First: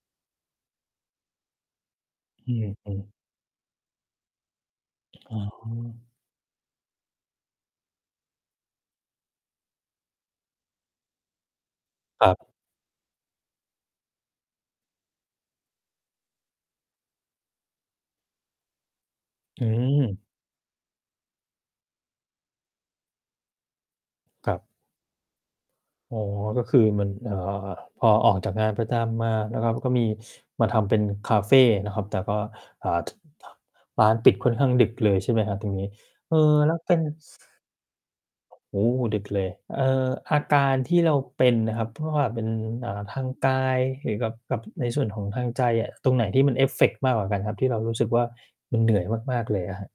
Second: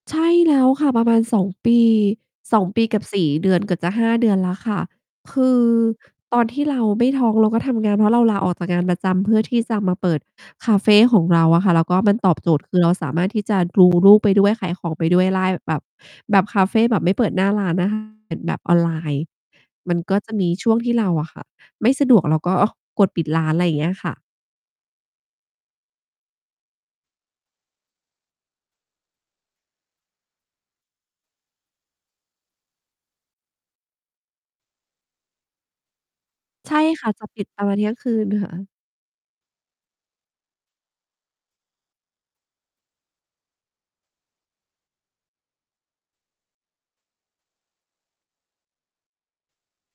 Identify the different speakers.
Speaker 1: ใช่แล้วค่ะ ประมาณ 2 ปี
Speaker 2: อื
Speaker 1: 2 ปีก
Speaker 2: ม
Speaker 1: ับ
Speaker 2: ๆ
Speaker 1: 4 เดือน เกือบจะ 5 เดือนแล้วค่ะ
Speaker 2: อ
Speaker 1: ค
Speaker 2: ะ
Speaker 1: ื
Speaker 2: ฮ
Speaker 1: อ
Speaker 2: ะ
Speaker 1: ตอนที่เราไม่ท้อง เราก็ทำงาน เพราะเราลาออกจากงานประจำเพื่อที่จะมาเปิดคาเฟของเราอะค่ะ แล้วก็มัน
Speaker 2: ค
Speaker 1: ตอบโจ
Speaker 2: รับ
Speaker 1: ทย์ คือเราสามารถที่จะ ดูลูก ไปด้วย ขายของไปด้วยได้ แบบ แบบคาเฟ แบบไม่เปิดหน้าร้าน อะค่ะ แบบออนไลน์
Speaker 2: อื
Speaker 1: มันก็
Speaker 2: ม
Speaker 1: จะมีช่วงที่เราอะค่ะ ไม่สะดวกเราก็กดปิดร้าน อะไรอย่างเงี้ยค่ะ
Speaker 2: ครับ อ๋อ ก็คือมัน เอ่อ อ๋อ อะ พอออกจากงานประจำมานะครับ ก็มีมาทำเป็นคาเฟนะครับ แต่ก็ อ่า ท ร้านปิดค่อนข้างดึกเลยใช่ไหมครับตรงนี้? เอ่อ แ
Speaker 1: ใ
Speaker 2: ล
Speaker 1: ช
Speaker 2: ้ว
Speaker 1: ่
Speaker 2: เป็น
Speaker 1: ค่ะ จะปิดประมาณเที่ยงคืนค่ะ
Speaker 2: โอ้ ดึกเลย เอ่อ อาการที่เราเป็นนะครับ เพราะว่าเป็น เอ่อ ทางกายหรือกับ กับในส่วนของทางใจอะ ตรงไหนที่มันเอฟเฟกต์มากกว่ากันครับ? ที่เรารู้สึกว่ามันเหนื่อยมาก ๆ เลยอะครับ